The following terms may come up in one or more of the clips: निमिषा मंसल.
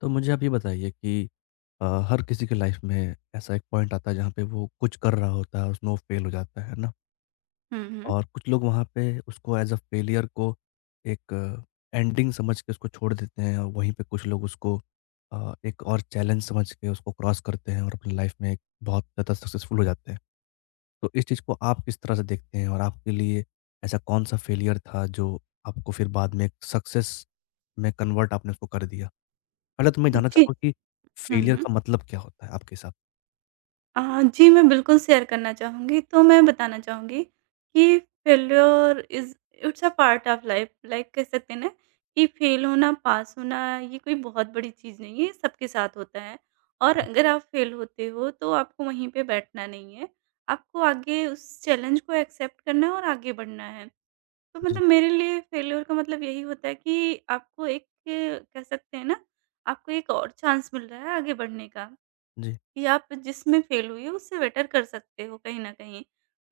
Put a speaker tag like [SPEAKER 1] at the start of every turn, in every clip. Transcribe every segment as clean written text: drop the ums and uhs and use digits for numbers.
[SPEAKER 1] तो मुझे आप ये बताइए कि हर किसी के life में ऐसा एक पॉइंट आता है जहाँ पे वो कुछ कर रहा होता है, और उसमें वो फेल हो जाता है ना?
[SPEAKER 2] हुँ, हुँ।
[SPEAKER 1] और कुछ लोग वहाँ पे उसको एज़ अ फेलियर को एक एंडिंग समझ के उसको छोड़ देते हैं और वहीं पे कुछ लोग उसको एक और चैलेंज समझ के उसको क्रॉस करते हैं और अपनी लाइफ में एक बहुत ज़्यादा सक्सेसफुल हो जाते हैं। तो इस चीज़ को आप किस तरह से देखते हैं और आपके लिए ऐसा कौन-सा फेलियर था जो आपको फिर बाद में एक सक्सेस में कन्वर्ट आपने उसको कर दिया? पहले तो मैं जानना
[SPEAKER 2] जी।
[SPEAKER 1] चाहूँगा कि
[SPEAKER 2] हुँ,
[SPEAKER 1] फेलियर
[SPEAKER 2] हुँ।
[SPEAKER 1] का मतलब क्या होता है आपके हिसाब
[SPEAKER 2] जी, मैं बिल्कुल शेयर करना चाहूँगी। तो मैं बताना चाहूँगी कि failure is it's a part of life. Like कह सकते हैं ना कि फेल होना, पास होना ये कोई बहुत बड़ी चीज़ नहीं है, ये सबके साथ होता है। और
[SPEAKER 1] से?
[SPEAKER 2] अगर आप फेल होते हो तो आपको वहीं पे बैठना नहीं है। आपको आगे उस चैलेंज को एक्सेप्ट करना है और आगे बढ़ना है। तो
[SPEAKER 1] जी,
[SPEAKER 2] मतलब मेरे लिए फेल्योर का मतलब यही होता है कि आपको एक कह सकते हैं ना, आपको एक और चांस मिल रहा है आगे बढ़ने का।
[SPEAKER 1] जी।
[SPEAKER 2] कि आप जिसमें फ़ेल हुई हो उससे बेटर कर सकते हो कहीं न कहीं।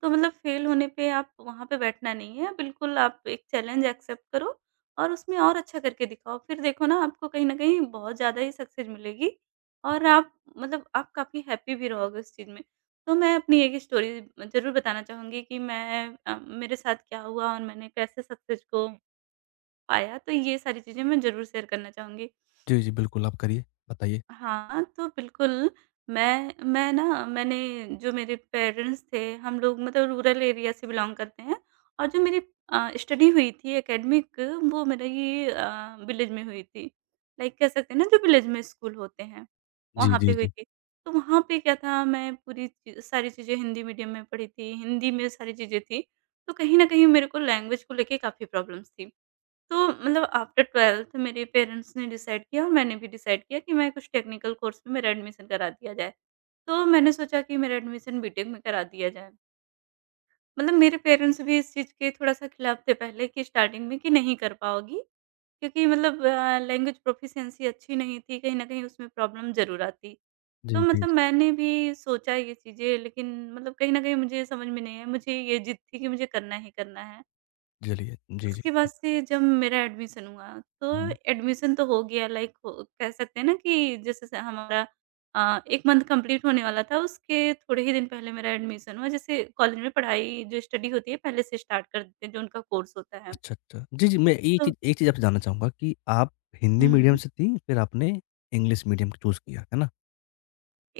[SPEAKER 2] तो मतलब फ़ेल होने पे आप वहाँ पे बैठना नहीं है, बिल्कुल आप एक चैलेंज एक्सेप्ट करो और उसमें और अच्छा करके दिखाओ। फिर देखो ना आपको कहीं न कहीं बहुत ज़्यादा ही सक्सेस मिलेगी और आप मतलब आप काफ़ी हैप्पी भी रहोगे उस चीज़ में। तो मैं अपनी एक स्टोरी ज़रूर बताना चाहूँगी कि मेरे साथ क्या हुआ और मैंने कैसे सक्सेस को पाया, तो ये सारी चीज़ें मैं ज़रूर शेयर करना चाहूँगी।
[SPEAKER 1] जी, जी, बिल्कुल आप करिए, बताइए।
[SPEAKER 2] हाँ, तो बिल्कुल, मैंने जो मेरे पेरेंट्स थे, हम लोग मतलब रूरल एरिया से बिलॉन्ग करते हैं और जो मेरी स्टडी हुई थी एकेडमिक वो मेरी विलेज में हुई थी। लाइक कह सकते हैं ना जो विलेज में स्कूल होते हैं,
[SPEAKER 1] जी,
[SPEAKER 2] वहाँ पे
[SPEAKER 1] जी,
[SPEAKER 2] हुई
[SPEAKER 1] जी।
[SPEAKER 2] थी। तो वहाँ पे क्या था मैं पूरी ची सारी चीज़ें हिंदी मीडियम में पढ़ी थी, हिंदी में सारी चीज़ें थी। तो कहीं न कहीं मेरे को लैंग्वेज को लेके काफ़ी प्रॉब्लम्स थी। तो मतलब आफ्टर 12th मेरे पेरेंट्स ने डिसाइड किया और मैंने भी डिसाइड किया कि मैं कुछ टेक्निकल कोर्स में मेरा एडमिशन करा दिया जाए। तो मैंने सोचा कि मेरा एडमिशन बीटेक में करा दिया जाए। मतलब मेरे पेरेंट्स भी इस चीज़ के थोड़ा-सा खिलाफ थे पहले कि स्टार्टिंग में कि नहीं कर पाओगी, क्योंकि मतलब लैंग्वेज प्रोफिशिएंसी अच्छी नहीं थी, कहीं न कहीं उसमें प्रॉब्लम ज़रूर आती। तो
[SPEAKER 1] जी, जी,
[SPEAKER 2] मतलब
[SPEAKER 1] जी।
[SPEAKER 2] मैंने भी सोचा ये चीज़ें लेकिन मतलब कहीं न कहीं मुझे समझ में नहीं आया, मुझे ये ज़िद थी कि मुझे करना ही करना है।
[SPEAKER 1] चलिए, जी, जी,
[SPEAKER 2] उसके बाद
[SPEAKER 1] जी।
[SPEAKER 2] से जब मेरा एडमिशन हुआ, तो
[SPEAKER 1] हुँ।
[SPEAKER 2] एडमिशन तो हो गया लाइक हो कह सकते हैं ना कि जैसे से हमारा 1 मंथ कंप्लीट होने वाला था, उसके थोड़े ही दिन पहले मेरा एडमिशन हुआ। जैसे कॉलेज में पढ़ाई जो स्टडी होती है, पहले से स्टार्ट कर देते हैं, जो उनका कोर्स होता है।
[SPEAKER 1] अच्छा, अच्छा। जी, जी, मैं एक
[SPEAKER 2] तो
[SPEAKER 1] चीज़ एक चीज़ आपसे जानना चाहूँगा कि आप हिंदी मीडियम
[SPEAKER 2] हुँ।
[SPEAKER 1] से थीं, फिर आपने इंग्लिश मीडियम चूज़ किया, है ना?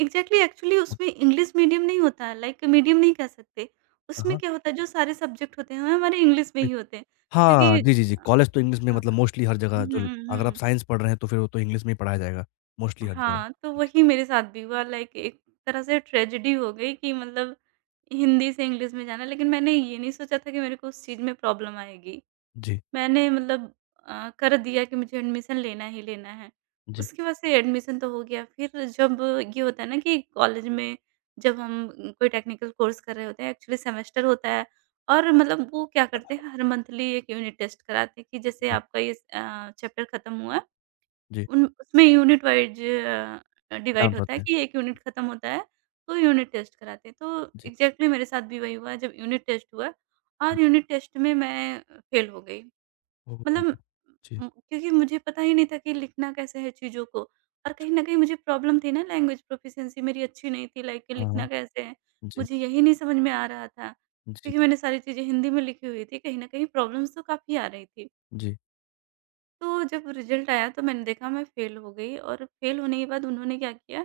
[SPEAKER 2] एग्ज़ैक्टली एक्चुअली
[SPEAKER 1] अब-
[SPEAKER 2] उसमें इंग्लिश मीडियम नहीं होता है, लाइक मीडियम नहीं कह सकते। उसमें
[SPEAKER 1] हाँ।
[SPEAKER 2] क्या होता है, जो सारे सब्जेक्ट होते हैं, वो हमारे इंग्लिश में
[SPEAKER 1] नि
[SPEAKER 2] ही होते हैं,
[SPEAKER 1] हाँ,
[SPEAKER 2] क्योंकि
[SPEAKER 1] जी, जी, जी। कॉलेज तो इंग्लिश में मतलब
[SPEAKER 2] हाँ।
[SPEAKER 1] मोस्टली हर
[SPEAKER 2] हुँ,
[SPEAKER 1] जगह जो अगर आप
[SPEAKER 2] हुँ।
[SPEAKER 1] साइंस पढ़ रहे हैं, तो फिर वो तो इंग्लिश में ही पढ़ाया जाएगा, मोस्टली हर जगह।
[SPEAKER 2] हाँ, तो
[SPEAKER 1] जी,
[SPEAKER 2] वही मेरे साथ भी हुआ लाइक एक तरह से ट्रेजेडी हो गई कि मतलब हिंदी से इंग्लिश में जाना, लेकिन मैंने ये नहीं सोचा था कि मेरे को उस चीज़ में प्रॉब्लम आएगी।
[SPEAKER 1] जी,
[SPEAKER 2] मैंने मतलब कर दिया कि मुझे एडमिशन लेना ही लेना है।
[SPEAKER 1] जी,
[SPEAKER 2] उसकी वजह से एडमिशन तो हो गया, फिर जब ये होता है ना कि कॉलेज में जब हम कोई टेक्निकल कोर्स कर रहे होते हैं, एक्चुअली सेमेस्टर होता है और मतलब वो क्या करते हैं हर मंथली एक यूनिट टेस्ट कराते हैं कि जैसे
[SPEAKER 1] जी,
[SPEAKER 2] आपका ये चैप्टर खत्म हुआ
[SPEAKER 1] जी।
[SPEAKER 2] उन उसमें यूनिट वाइज़ डिवाइड
[SPEAKER 1] एग्ज़ाम्स
[SPEAKER 2] होता है
[SPEAKER 1] होते हैं।
[SPEAKER 2] कि 1 यूनिट खत्म होता है, तो यूनिट टेस्ट कराते हैं। तो
[SPEAKER 1] जी।
[SPEAKER 2] एग्ज़ैक्टली मेरे साथ भी वही हुआ जब यूनिट टेस्ट हुआ और यूनिट टेस्ट में मैं फेल हो गई।
[SPEAKER 1] ओह!
[SPEAKER 2] मतलब
[SPEAKER 1] जी।
[SPEAKER 2] क्योंकि मुझे पता ही नहीं था कि लिखना कैसे है चीज़ों को और कहीं न कहीं मुझे प्रॉब्लम थी ना लैंग्वेज प्रोफिशिएंसी मेरी अच्छी नहीं थी लाइक
[SPEAKER 1] हाँ,
[SPEAKER 2] लिखना
[SPEAKER 1] हाँ।
[SPEAKER 2] कैसे है,
[SPEAKER 1] जी,
[SPEAKER 2] मुझे यही नहीं समझ में आ रहा था।
[SPEAKER 1] जी,
[SPEAKER 2] क्योंकि मैंने सारी चीज़ें हिंदी में लिखी हुई थी, कहीं न कहीं प्रॉब्लम्स तो काफ़ी आ रही थी।
[SPEAKER 1] जी,
[SPEAKER 2] तो जब रिज़ल्ट आया तो मैंने देखा मैं फ़ेल हो गई और फ़ेल होने के बाद उन्होंने क्या किया,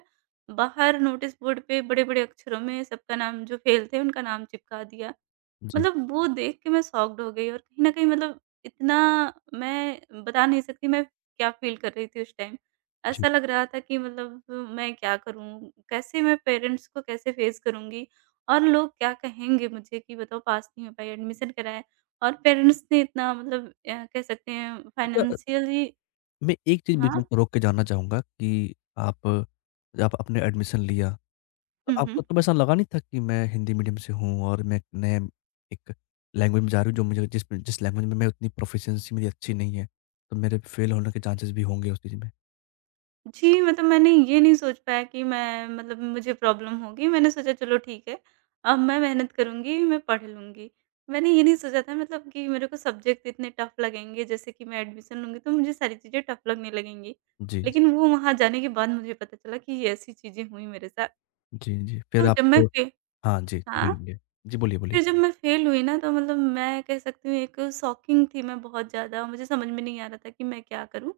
[SPEAKER 2] बाहर नोटिस बोर्ड पे बड़े-बड़े अक्षरों में सबका नाम जो फ़ेल थे उनका नाम चिपका दिया।
[SPEAKER 1] जी,
[SPEAKER 2] मतलब वो देख के मैं शॉक्ड हो गई और कहीं न कहीं मतलब इतना मैं बता नहीं सकती मैं क्या फ़ील कर रही थी उस टाइम।
[SPEAKER 1] जी।
[SPEAKER 2] ऐसा लग रहा था कि मतलब मैं क्या करूँ? कैसे मैं पेरेंट्स को कैसे फ़ेस करूँगी? और लोग क्या कहेंगे मुझे कि बताओ पास नहीं हो पाई, एडमिशन कराया और पेरेंट्स ने इतना मतलब कह सकते हैं
[SPEAKER 1] अच्छा,
[SPEAKER 2] फाइनेंशियली
[SPEAKER 1] मैं एक चीज़ बीच
[SPEAKER 2] हाँ।
[SPEAKER 1] में आपको रोक के जानना चाहूँगा कि आप जब आपने एडमिशन लिया, तो
[SPEAKER 2] हुँ, हुँ।
[SPEAKER 1] आपको तब ऐसा लगा नहीं था कि मैं हिंदी मीडियम से हूँ और मैं एक नए एक लैंग्वेज में जा रही हूँ जो मुझे जिस जिस लैंग्वेज में मैं उतनी प्रोफ़िशिएंसी मेरी अच्छी नहीं है, तो मेरे फेल होने के चांसेस भी होंगे उस चीज़ में?
[SPEAKER 2] जी, मतलब मैंने ये नहीं सोच पाया कि मैं मतलब मुझे प्रॉब्लम होगी। मैंने सोचा चलो ठीक है, अब मैं मेहनत करूँगी, मैं पढ़ लूँगी। मैंने ये नहीं सोचा था मतलब कि मेरे को सब्जेक्ट इतने टफ़ लगेंगे, जैसे कि मैं एडमिशन लूँगी तो मुझे सारी चीज़ें टफ़ लगने लगेंगी।
[SPEAKER 1] जी, जी,
[SPEAKER 2] लेकिन वो वहाँ जाने के बाद मुझे पता चला कि ये ऐसी चीज़ें हुई मेरे साथ।
[SPEAKER 1] जी, जी। फिर
[SPEAKER 2] तो
[SPEAKER 1] आप
[SPEAKER 2] जब मैं
[SPEAKER 1] तो
[SPEAKER 2] फे
[SPEAKER 1] हाँ जी,
[SPEAKER 2] हाँ?
[SPEAKER 1] बोलिए। जी, बोलिए, बोलिए।
[SPEAKER 2] फिर जब मैं फेल हुई ना तो मतलब मैं कह सकती हूँ एक शॉकिंग थी मैं बहुत ज़्यादा मुझे समझ में नहीं आ रहा था कि मैं क्या करूँ।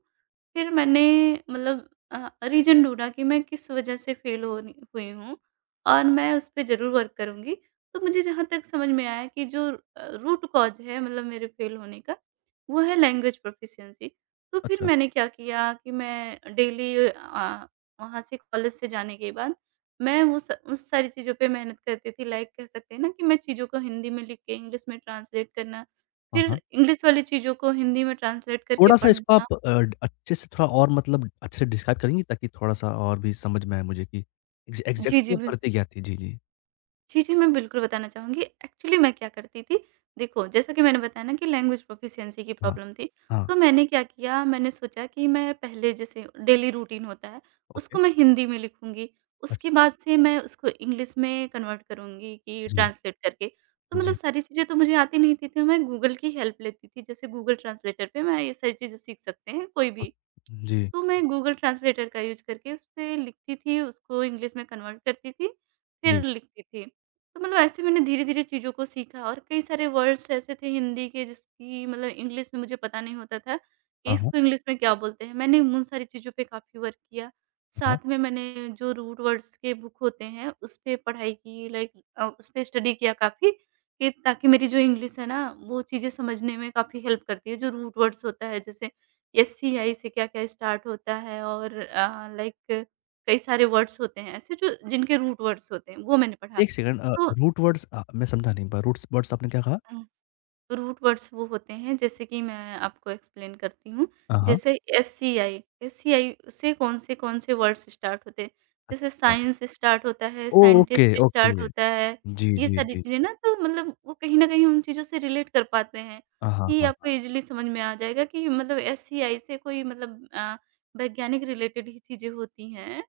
[SPEAKER 2] फिर मैंने मतलब रीज़न ढूँढा कि मैं किस वज़ह से फेल हो रही हुई हूँ और मैं उस पे ज़रूर वर्क करूँगी। तो मुझे जहाँ तक समझ में आया कि जो रूट कॉज़ है मतलब मेरे फेल होने का, वो है लैंग्वेज प्रोफ़िशिएंसी। तो फिर
[SPEAKER 1] अच्छा।
[SPEAKER 2] मैंने क्या किया कि मैं डेली वहाँ से कॉलेज से जाने के बाद मैं वो स उस सारी चीज़ों पे मेहनत करती थी लाइक कह सकते हैं ना कि मैं चीज़ों को हिंदी में लिख के इंग्लिश में ट्रांसलेट करना,
[SPEAKER 1] हाँ,
[SPEAKER 2] फिर
[SPEAKER 1] हाँ।
[SPEAKER 2] इंग्लिश वाली चीज़ों को हिंदी में ट्रांसलेट करके
[SPEAKER 1] थोड़ा-सा इसको
[SPEAKER 2] पढ़ना
[SPEAKER 1] आप अच्छे से थोड़ा और मतलब अच्छे से डिस्क्राइब करेंगी ताकि थोड़ा-सा और भी समझ में आए मुझे कि
[SPEAKER 2] जी, जी।
[SPEAKER 1] एग्ज़ैक्टली ये
[SPEAKER 2] बिल
[SPEAKER 1] पड़ती क्या थी? जी, जी।
[SPEAKER 2] जी, जी, मैं बिल्कुल बताना चाहूँगी। एक्चुअली मैं क्या करती थी, देखो जैसा कि मैंने बताया ना कि लैंग्वेज प्रोफ़िशिएंसी की
[SPEAKER 1] हाँ,
[SPEAKER 2] प्रॉब्लम थी।
[SPEAKER 1] हाँ,
[SPEAKER 2] तो मैंने क्या किया, मैंने सोचा कि मैं पहले जैसे डेली रूटीन होता है,
[SPEAKER 1] ओके।
[SPEAKER 2] उसको मैं हिंदी में लिखूँगी। उसके
[SPEAKER 1] अच्छा,
[SPEAKER 2] बाद से मैं उसको इंग्लिश में कन्वर्ट करूँगी कि
[SPEAKER 1] जी,
[SPEAKER 2] ट्रांसलेट करके। तो मतलब
[SPEAKER 1] जी,
[SPEAKER 2] सारी चीज़ें तो मुझे आती नहीं थी, तो मैं गूगल की हेल्प लेती थी। जैसे गूगल ट्रांसलेटर पे मैं ये सारी चीज़ें सीख सकते हैं कोई
[SPEAKER 1] ओक
[SPEAKER 2] भी
[SPEAKER 1] जी,
[SPEAKER 2] तो मैं गूगल ट्रांसलेटर का यूज़ करके उसपे लिखती थी, उसको इंग्लिश में कन्वर्ट करती थी, फिर
[SPEAKER 1] जी।
[SPEAKER 2] लिखती थी। तो मतलब ऐसे मैंने धीरे-धीरे चीज़ों को सीखा और कई सारे वर्ड्स ऐसे थे हिंदी के जिसकी मतलब इंग्लिश में मुझे पता नहीं होता था कि
[SPEAKER 1] हाँ, हाँ,
[SPEAKER 2] इसको इंग्लिश में क्या बोलते हैं। मैंने उन सारी चीज़ों पे काफ़ी वर्क किया।
[SPEAKER 1] हाँ।
[SPEAKER 2] साथ में मैंने जो रूट वर्ड्स के बुक होते हैं, उसपे पढ़ाई की लाइक उसपे स्टडी किया काफ़ी कि ताकि मेरी जो इंग्लिश है ना, वो चीज़ें समझने में काफ़ी हेल्प करती है। जो रूट वर्ड्स होता है जैसे एससीआई से क्या-क्या स्टार्ट होता है और लाइक कई सारे वर्ड्स होते हैं ऐसे जो जिनके रूट वर्ड्स होते हैं, वो मैंने पढ़ा।
[SPEAKER 1] 1 सेकंड
[SPEAKER 2] तो
[SPEAKER 1] रूट वर्ड्स मैं समझा नहीं पा रूट्स वर्ड्स आपने क्या कहा?
[SPEAKER 2] अ रूट वर्ड्स वो होते हैं जैसे कि मैं आपको एक्सप्लेन करती हूँ।
[SPEAKER 1] हाँ, हाँ।
[SPEAKER 2] जैसे एससीआई से कौन-से-कौन से वर्ड्स स्टार्ट होते हैं। जैसे
[SPEAKER 1] अच्छा।
[SPEAKER 2] साइंस स्टार्ट होता है,
[SPEAKER 1] oh! Okay,
[SPEAKER 2] scientist
[SPEAKER 1] okay.
[SPEAKER 2] Start होता है,
[SPEAKER 1] जी,
[SPEAKER 2] ये
[SPEAKER 1] जी,
[SPEAKER 2] सारी
[SPEAKER 1] जी, जी।
[SPEAKER 2] चीज़ें ना तो मतलब वो कहीं न कहीं उन चीज़ों से रिलेट कर पाते हैं
[SPEAKER 1] हाँ, हाँ,
[SPEAKER 2] कि आपको
[SPEAKER 1] हाँ।
[SPEAKER 2] ईज़िली समझ में आ जाएगा कि मतलब एससीआई से कोई मतलब वैज्ञानिक रिलेटेड ही चीज़ें होती हैं।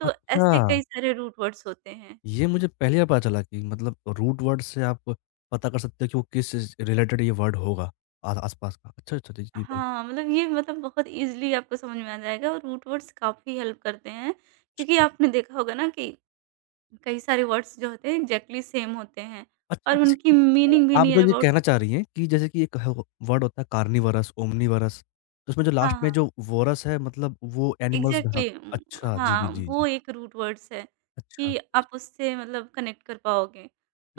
[SPEAKER 2] तो
[SPEAKER 1] अच्छा।
[SPEAKER 2] ऐसे कई सारे रूट वर्ड्स होते हैं।
[SPEAKER 1] ये मुझे पहली बार पता चला कि मतलब रूट वर्ड से आप पता कर सकते हो कि वो किस रिलेटेड ये वर्ड होगा आसपास का अच्छा अच्छा जी जी, बिल्कुल।
[SPEAKER 2] हाँ, मतलब ये मतलब बहुत ईज़िली आपको समझ में आ जाएगा और रूट वर्ड्स काफ़ी हेल्प करते हैं, क्योंकि
[SPEAKER 1] अच्छा
[SPEAKER 2] आपने देखा होगा ना कि कई सारे वर्ड्स जो होते हैं एग्ज़ैक्टली सेम होते हैं
[SPEAKER 1] अच्छा
[SPEAKER 2] और
[SPEAKER 1] जैसे
[SPEAKER 2] उनकी
[SPEAKER 1] कि
[SPEAKER 2] मीनिंग भी
[SPEAKER 1] आप जो
[SPEAKER 2] नियर
[SPEAKER 1] ये
[SPEAKER 2] अबाउट
[SPEAKER 1] कहना
[SPEAKER 2] सेम
[SPEAKER 1] चाह रही हैं कि जैसे कि एक वर्ड होता है कार्निवरस ओमनीवरस तो उसमें जो
[SPEAKER 2] हाँ,
[SPEAKER 1] लास्ट में
[SPEAKER 2] हाँ,
[SPEAKER 1] जो वोरस है मतलब वो एनिमल्स धरा
[SPEAKER 2] एग्ज़ैक्टली
[SPEAKER 1] अच्छा जी जी
[SPEAKER 2] हाँ,
[SPEAKER 1] जी
[SPEAKER 2] वो
[SPEAKER 1] जी
[SPEAKER 2] एक रूट वर्ड्स है
[SPEAKER 1] अच्छा अच्छा।
[SPEAKER 2] कि आप उससे मतलब कनेक्ट कर पाओगे।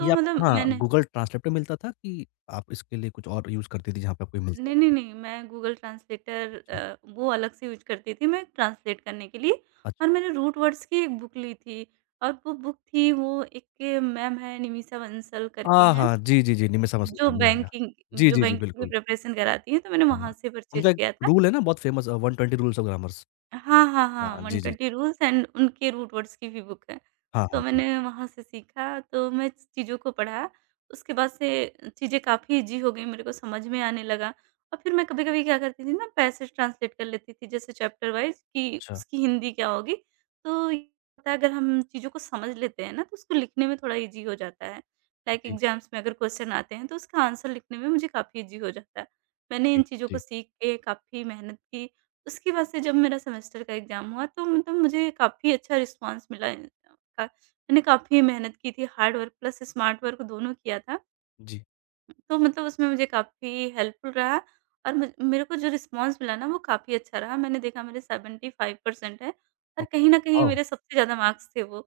[SPEAKER 1] ये आपको
[SPEAKER 2] मतलब
[SPEAKER 1] हाँ
[SPEAKER 2] मैंने
[SPEAKER 1] गूगल ट्रांसलेट पे मिलता था कि आप इसके लिए कुछ और यूज करती थी जहाँ पे आपको ये मिलता
[SPEAKER 2] नहीं, नहीं,
[SPEAKER 1] था
[SPEAKER 2] नहीं, मैं गूगल ट्रांसलेटर
[SPEAKER 1] अच्छा
[SPEAKER 2] वो अलग से यूज़ करती थी मैं ट्रांसलेट करने के लिए और
[SPEAKER 1] अच्छा।
[SPEAKER 2] मैंने रूट वर्ड्स की एक बुक ली थी और वो बुक थी वो एक मैम हैं निमिषा बंसल करके
[SPEAKER 1] हाँ
[SPEAKER 2] हैं,
[SPEAKER 1] हाँ जी जी जी नहीं मैं समझ
[SPEAKER 2] जो
[SPEAKER 1] गया या, या। जी जी जी
[SPEAKER 2] बैंकिंग की
[SPEAKER 1] बिल्कुल
[SPEAKER 2] प्रिपरेशन कराती हैं, तो मैंने
[SPEAKER 1] हाँ,
[SPEAKER 2] वहाँ
[SPEAKER 1] हाँ।
[SPEAKER 2] से परचेज़
[SPEAKER 1] उनका एक
[SPEAKER 2] किया था।
[SPEAKER 1] रूल है ना बहुत फेमस 120 रूल्स ऑफ ग्रामर्स।
[SPEAKER 2] हाँ, हाँ, हाँ,
[SPEAKER 1] हाँ, जी, जी।
[SPEAKER 2] 120
[SPEAKER 1] जी।
[SPEAKER 2] रूल्स एंड उनके रूट वर्ड्स की भी बुक है।
[SPEAKER 1] हाँ,
[SPEAKER 2] तो
[SPEAKER 1] हाँ, जी।
[SPEAKER 2] मैंने वहाँ से सीखा, तो मैं चीज़ों को पढ़ा, उसके बाद से चीज़ें काफ़ी ईज़ी हो गई, मेरे को समझ में आने लगा और फिर मैं कभी-कभी क्या करती थी ना पैसेज ट्रांसलेट कर लेती थी, जैसे चैप्टर वाइज़ कि
[SPEAKER 1] अच्छा।
[SPEAKER 2] उसकी हिंदी क्या होगी। तो ये होता है अगर हम चीज़ों को समझ लेते हैं ना, तो उसको लिखने में थोड़ा ईज़ी हो जाता है। लाइक
[SPEAKER 1] जी,
[SPEAKER 2] एग्ज़ाम्स में अगर क्वेश्चन आते हैं, तो उसका आंसर लिखने में मुझे काफ़ी ईज़ी हो जाता है। मैंने इन
[SPEAKER 1] जी,
[SPEAKER 2] चीज़ों को
[SPEAKER 1] जी,
[SPEAKER 2] सीख के काफ़ी मेहनत की उसके बाद से जब मेरा सेमेस्टर का एग्ज़ाम हुआ तो मतलब मुझे काफ़ी अच्छा रिस्पॉन्स मिला। का मैंने काफ़ी मेहनत की थी, hard work plus smart work दोनों किया था।
[SPEAKER 1] जी।
[SPEAKER 2] तो मतलब उसमें मुझे काफ़ी हेल्पफुल रहा और मुझ मेरे को जो रिस्पॉन्स मिला ना वो काफ़ी अच्छा रहा। मैंने देखा मेरे 75% है और
[SPEAKER 1] ओह!
[SPEAKER 2] कहीं न कहीं
[SPEAKER 1] वाओ!
[SPEAKER 2] मेरे सबसे ज़्यादा मार्क्स थे वो।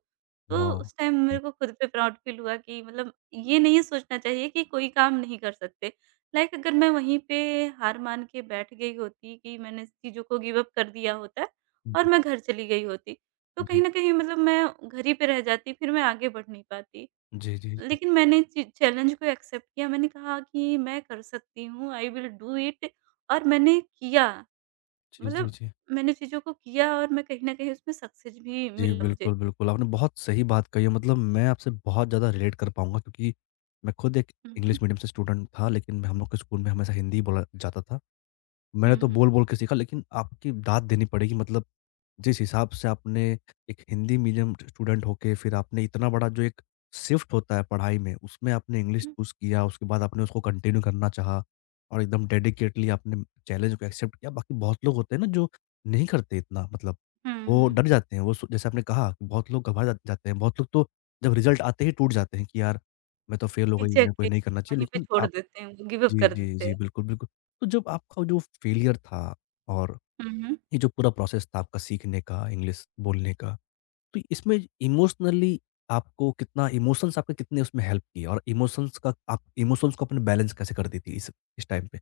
[SPEAKER 2] तो
[SPEAKER 1] वाओ!
[SPEAKER 2] उस टाइम मेरे
[SPEAKER 1] जी,
[SPEAKER 2] को खुद पे प्राउड फील हुआ कि मतलब ये नहीं सोचना चाहिए कि कोई काम नहीं कर सकते। लाइक अगर मैं वहीं पे हार मान के बैठ गई होती कि मैंने इस चीज़ों को गिव अप कर दिया होता
[SPEAKER 1] जी,
[SPEAKER 2] और
[SPEAKER 1] जी।
[SPEAKER 2] मैं घर चली गई होती, तो कहीं न कहीं मतलब मैं घर ही पे रह जाती, फिर मैं आगे बढ़ नहीं पाती।
[SPEAKER 1] जी, जी, जी।
[SPEAKER 2] लेकिन मैंने चि चैलेंज को एक्सेप्ट किया, मैंने कहा कि मैं कर सकती हूँ, आई विल डू इट और मैंने किया।
[SPEAKER 1] जी, जी,
[SPEAKER 2] मतलब
[SPEAKER 1] जी।
[SPEAKER 2] मैंने चीज़ों को किया और मैं कहीं न कहीं उसमें सक्सेस भी
[SPEAKER 1] जी,
[SPEAKER 2] मिला मुझे।
[SPEAKER 1] बिल्कुल, बिल्कुल। आपने बहुत सही बात कही है मतलब मैं आपसे बहुत ज़्यादा रिलेट कर पाऊँगा क्योंकि मैं खुद एक
[SPEAKER 2] हुँ, हुँ।
[SPEAKER 1] इंग्लिश मीडियम से स्टूडेंट था लेकिन हम लोग के स्कूल में हमेशा हिंदी बोला जाता था। मैंने
[SPEAKER 2] हुँ,
[SPEAKER 1] तो
[SPEAKER 2] हुँ,
[SPEAKER 1] बोल-बोल के सीखा लेकिन आपकी दाद देनी पड़ेगी मतलब जिस हिसाब से आपने एक हिंदी मीडियम स्टूडेंट होके फिर आपने इतना बड़ा जो एक शिफ्ट होता है पढ़ाई में, उसमें आपने इंग्लिश
[SPEAKER 2] हुँ।
[SPEAKER 1] चूज़ किया, उसके बाद आपने उसको कंटिन्यू करना चाहा और एकदम डेडिकेटली आपने चैलेंज को एक्सेप्ट किया। बाकी बहुत लोग होते हैं ना जो नहीं करते इतना मतलब,
[SPEAKER 2] हुँ,
[SPEAKER 1] वो
[SPEAKER 2] हुँ।
[SPEAKER 1] डर जाते हैं। वो सो जैसे आपने कहा कि बहुत लोग घबरा जा जाते हैं, बहुत लोग तो जब रिज़ल्ट आते ही टूट जाते हैं कि यार मैं तो फेल हो गई, मैं कोई
[SPEAKER 2] एग्ज़ैक्टली
[SPEAKER 1] नहीं करना चाहिए
[SPEAKER 2] वहीं पे
[SPEAKER 1] लेकिन
[SPEAKER 2] छोड़
[SPEAKER 1] आप
[SPEAKER 2] देते हैं, गिव अप
[SPEAKER 1] जी,
[SPEAKER 2] कर
[SPEAKER 1] जी,
[SPEAKER 2] देते हैं।
[SPEAKER 1] जी। बिल्कुल, बिल्कुल। तो जब आपका जो फेलियर था और
[SPEAKER 2] हुँ, हुँ।
[SPEAKER 1] ये जो पूरा प्रोसेस था आपका सीखने का, इंग्लिश बोलने का, तो इसमें इमोशनली आपको कितना इमोशंस आपके कितने उसमें हेल्प किए और इमोशंस का आप इमोशंस को अपने बैलेंस कैसे करती थी इस टाइम पे?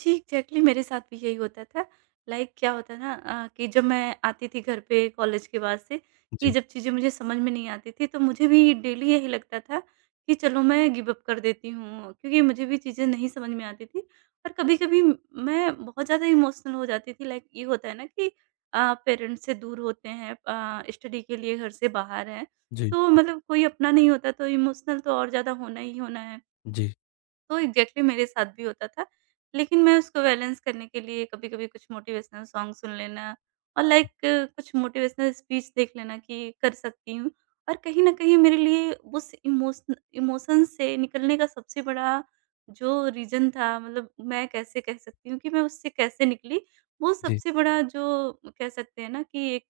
[SPEAKER 2] जी, एग्ज़ैक्टली मेरे साथ भी यही होता था। लाइक क्या होता ना कि जब मैं आती थी घर पे कॉलेज के बाद से कि
[SPEAKER 1] जी,
[SPEAKER 2] जब चीज़ें मुझे समझ में नहीं आती थी, तो मुझे भी डेली यही लगता था कि चलो मैं गिव अप कर देती हूँ, क्योंकि मुझे भी चीज़ें नहीं समझ में आती थी। और कभी-कभी मैं बहुत ज़्यादा इमोशनल हो जाती थी लाइक ये होता है ना कि पेरेंट्स से दूर होते हैं स्टडी के लिए घर से बाहर हैं,
[SPEAKER 1] जी,
[SPEAKER 2] तो मतलब कोई अपना नहीं होता तो इमोशनल तो और ज़्यादा होना ही होना है।
[SPEAKER 1] जी,
[SPEAKER 2] तो एग्ज़ैक्टली मेरे साथ भी होता था। लेकिन मैं उसको बैलेंस करने के लिए कभी-कभी कुछ मोटिवेशनल सॉन्ग सुन लेना और लाइक कुछ मोटिवेशनल स्पीच देख लेना कि कर सकती हूँ। और कहीं न कहीं मेरे लिए उस इमोशन इमोशन से निकलने का सबसे बड़ा जो रीज़न था मतलब मैं कैसे कह सकती हूँ कि मैं उससे कैसे निकली, वो
[SPEAKER 1] जी,
[SPEAKER 2] सबसे बड़ा जो कह सकते हैं ना कि एक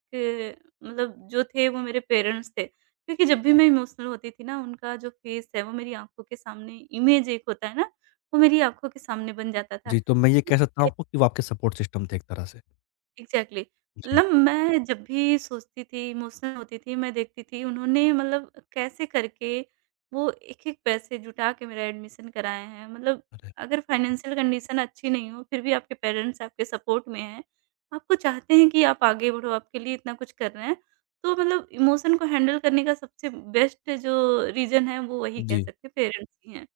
[SPEAKER 2] मतलब जो थे वो मेरे पेरेंट्स थे। क्योंकि जब भी मैं इमोशनल होती थी ना, उनका जो फ़ेस है, वो मेरी आँखों के सामने इमेज एक होता है ना, वो मेरी आँखों के सामने बन जाता था।
[SPEAKER 1] जी। तो मैं ये कह सकता हूँ आपको कि वो आपके सपोर्ट सिस्टम थे एक तरह से।
[SPEAKER 2] एग्ज़ैक्टली
[SPEAKER 1] जी।
[SPEAKER 2] मतलब मैं जब भी सोचती थी, इमोशनल होती थी, मैं देखती थी उन्होंने मतलब कैसे करके वो एक-एक पैसे जुटा के मेरा एडमिशन कराए हैं। मतलब
[SPEAKER 1] अरे!
[SPEAKER 2] अगर फाइनेंशियल कंडीशन अच्छी नहीं हो, फिर भी आपके पेरेंट्स आपके सपोर्ट में हैं, आपको चाहते हैं कि आप आगे बढ़ो, आपके लिए इतना कुछ कर रहे हैं। तो मतलब इमोशन को हैंडल करने का सबसे बेस्ट जो रीज़न है, वो वही कह
[SPEAKER 1] जी।
[SPEAKER 2] सकते हैं पेरेंट्स ही हैं।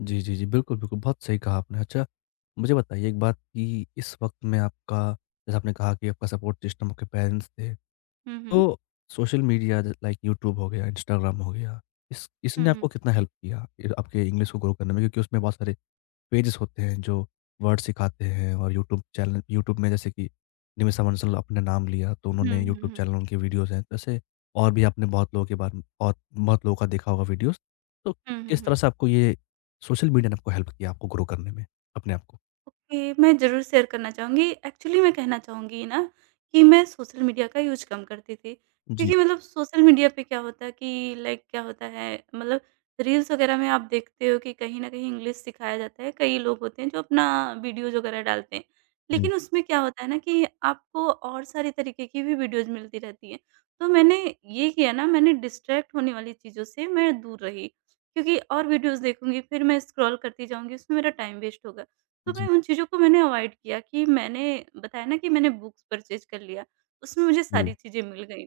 [SPEAKER 1] जी, जी, जी। बिल्कुल, बिल्कुल, बहुत सही कहा आपने। अच्छा, मुझे बताइए एक बात कि इस वक़्त में आपका जैसे आपने कहा कि आपका सपोर्ट सिस्टम आपके पेरेंट्स थे,
[SPEAKER 2] हुँ, हुँ।
[SPEAKER 1] तो सोशल मीडिया ज लाइक यूट्यूब हो गया, इंस्टाग्राम हो गया, इस
[SPEAKER 2] हुँ,
[SPEAKER 1] इसने
[SPEAKER 2] हुँ।
[SPEAKER 1] आपको कितना हेल्प किया, ये आपके इंग्लिश को ग्रो करने में? क्योंकि उसमें बहुत सारे पेजेस होते हैं जो वर्ड सिखाते हैं और यूट्यूब चैनल यूट्यूब में जैसे कि निमिषा मंसल अपने नाम लिया तो
[SPEAKER 2] हुँ,
[SPEAKER 1] उन्होंने
[SPEAKER 2] हुँ,
[SPEAKER 1] यूट्यूब
[SPEAKER 2] हुँ।
[SPEAKER 1] चैनल उनके वीडियोज़ हैं। तो ऐसे और भी आपने बहुत लोगों के बारे में बहुत बहुत लोगों का देखा होगा वीडियोज़। तो
[SPEAKER 2] हुँ, हुँ,
[SPEAKER 1] किस तरह
[SPEAKER 2] हुँ।
[SPEAKER 1] से आपको ये सोशल मीडिया ने आपको हेल्प किया आपको ग्रो करने में, अपने आप को?
[SPEAKER 2] ओके, मैं ज़रूर शेयर करना चाहूँगी। एक्चुअली मैं कहना चाहूँगी ना कि मैं सोशल मीडिया का यूज़ कम करती थी।
[SPEAKER 1] जी,
[SPEAKER 2] क्योंकि मतलब सोशल मीडिया पे क्या होता है कि लाइक क्या होता है मतलब रील्स वगैरह में आप देखते हो कि कहीं न कहीं इंग्लिश सिखाया जाता है। कई लोग होते हैं जो अपना वीडियोज़ वगैरह डालते हैं।
[SPEAKER 1] जी,
[SPEAKER 2] लेकिन उसमें क्या होता है ना कि आपको और सारे तरीके की भी वीडियोज़ मिलती रहती हैं। तो मैंने ये किया ना मैंने डिस्ट्रैक्ट होने वाली चीज़ों से मैं दूर रही। क्योंकि और वीडियोज़ देखूँगी फिर मैं स्क्रॉल करती जाऊँगी उसमें मेरा टाइम वेस्ट होगा। तो
[SPEAKER 1] जी,
[SPEAKER 2] मैं
[SPEAKER 1] जी।
[SPEAKER 2] उन चीज़ों को मैंने अवॉइड किया कि मैंने बताया ना कि मैंने बुक्स परचेज़ कर लिया, उसमें मुझे सारी चीज़ें मिल गईं।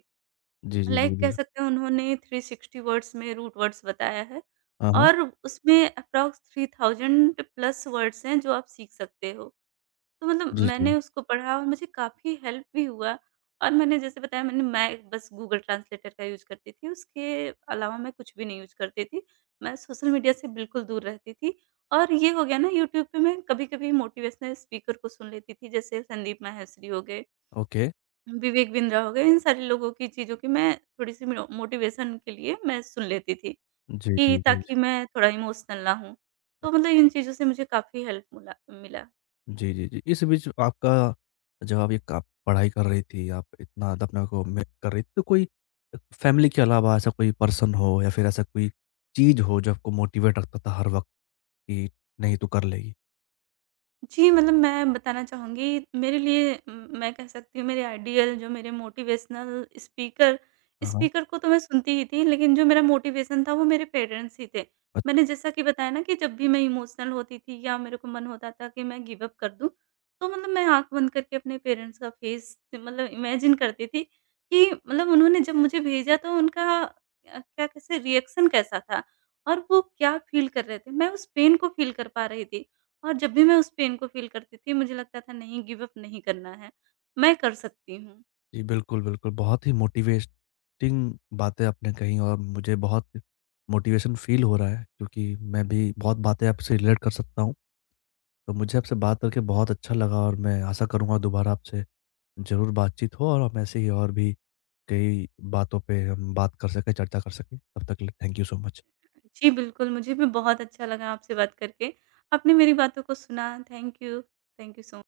[SPEAKER 1] जी, जी, जी,
[SPEAKER 2] लाइक कह
[SPEAKER 1] बिल्कुल।
[SPEAKER 2] सकते हैं उन्होंने 360 वर्ड्स में रूट वर्ड्स बताया है
[SPEAKER 1] हाँ, हाँ।
[SPEAKER 2] और उसमें अप्रॉक्स 3,000 प्लस वर्ड्स हैं जो आप सीख सकते हो। तो मतलब
[SPEAKER 1] जी,
[SPEAKER 2] मैंने
[SPEAKER 1] जी।
[SPEAKER 2] उसको पढ़ा और मुझे काफ़ी हेल्प भी हुआ और मैंने जैसे बताया मैं बस गूगल ट्रांसलेटर का यूज़ करती थी, उसके अलावा मैं कुछ भी नहीं यूज़ करती थी। मैं सोशल मीडिया से बिल्कुल दूर रहती थी और ये हो गया ना यूट्यूब पे मैं कभी-कभी मोटिवेशनल स्पीकर को सुन लेती थी, जैसे संदीप माहेश्वरी हो गए,
[SPEAKER 1] ओके।
[SPEAKER 2] विवेक बिंद्रा हो गए, इन सारे लोगों की चीज़ों की मैं थोड़ी-सी मो मोटिवेशन के लिए मैं सुन लेती थी
[SPEAKER 1] जी, जी,
[SPEAKER 2] कि
[SPEAKER 1] जी।
[SPEAKER 2] ताकि मैं थोड़ा इमोशनल ना हूँ। तो मतलब इन चीज़ों से मुझे काफ़ी हेल्प मुला मिला।
[SPEAKER 1] जी, जी, जी। इस बीच आपका जब आप ये का पढ़ाई कर रही थी, आप इतना ज़्यादा अपने को में कर रही थी, तो कोई फैमिली के अलावा ऐसा कोई पर्सन हो या फिर ऐसा कोई चीज़ हो जो आपको मोटिवेट रखता था हर वक़्त कि नहीं तू कर लेगी?
[SPEAKER 2] जी, मतलब मैं बताना चाहूँगी मेरे लिए मैं कह सकती हूँ मेरे आइडियल जो मेरे मोटिवेशनल स्पीकर
[SPEAKER 1] हाँ, हाँ।
[SPEAKER 2] स्पीकर को तो मैं सुनती ही थी, लेकिन जो मेरा मोटिवेशन था वो मेरे पेरेंट्स ही थे।
[SPEAKER 1] अच्छा,
[SPEAKER 2] मैंने जैसा कि बताया ना कि जब भी मैं इमोशनल होती थी या मेरे को मन होता था कि मैं गिव अप कर दूँ, तो मतलब मैं आँख बंद करके अपने पेरेंट्स का फेस मतलब इमेजिन करती थी कि मतलब उन्होंने जब मुझे भेजा तो उनका क्या कैसे रिएक्शन कैसा था और वो क्या फ़ील कर रहे थे। मैं उस पेन को फ़ील कर पा रही थी। और जब भी मैं उस पेन को फ़ील करती थी, मुझे लगता था नहीं गिव अप नहीं करना है, मैं कर सकती हूँ।
[SPEAKER 1] जी बिल्कुल, बिल्कुल। बहुत ही मोटिवेटिंग बातें आपने कही और मुझे बहुत मोटिवेशन फ़ील हो रहा है क्योंकि मैं भी बहुत बातें आपसे रिलेट कर सकता हूँ। तो मुझे आपसे बात करके बहुत अच्छा लगा और मैं आशा करूँगा दोबारा आपसे ज़रूर बातचीत हो और हम ऐसे ही और भी कई बातों पे हम बात कर सकें, चर्चा कर सकें। तब तक के लिए थैंक यू सो मच।
[SPEAKER 2] जी, बिल्कुल मुझे भी बहुत अच्छा लगा आपसे बात करके। आपने मेरी बातों को सुना, thank you. Thank you so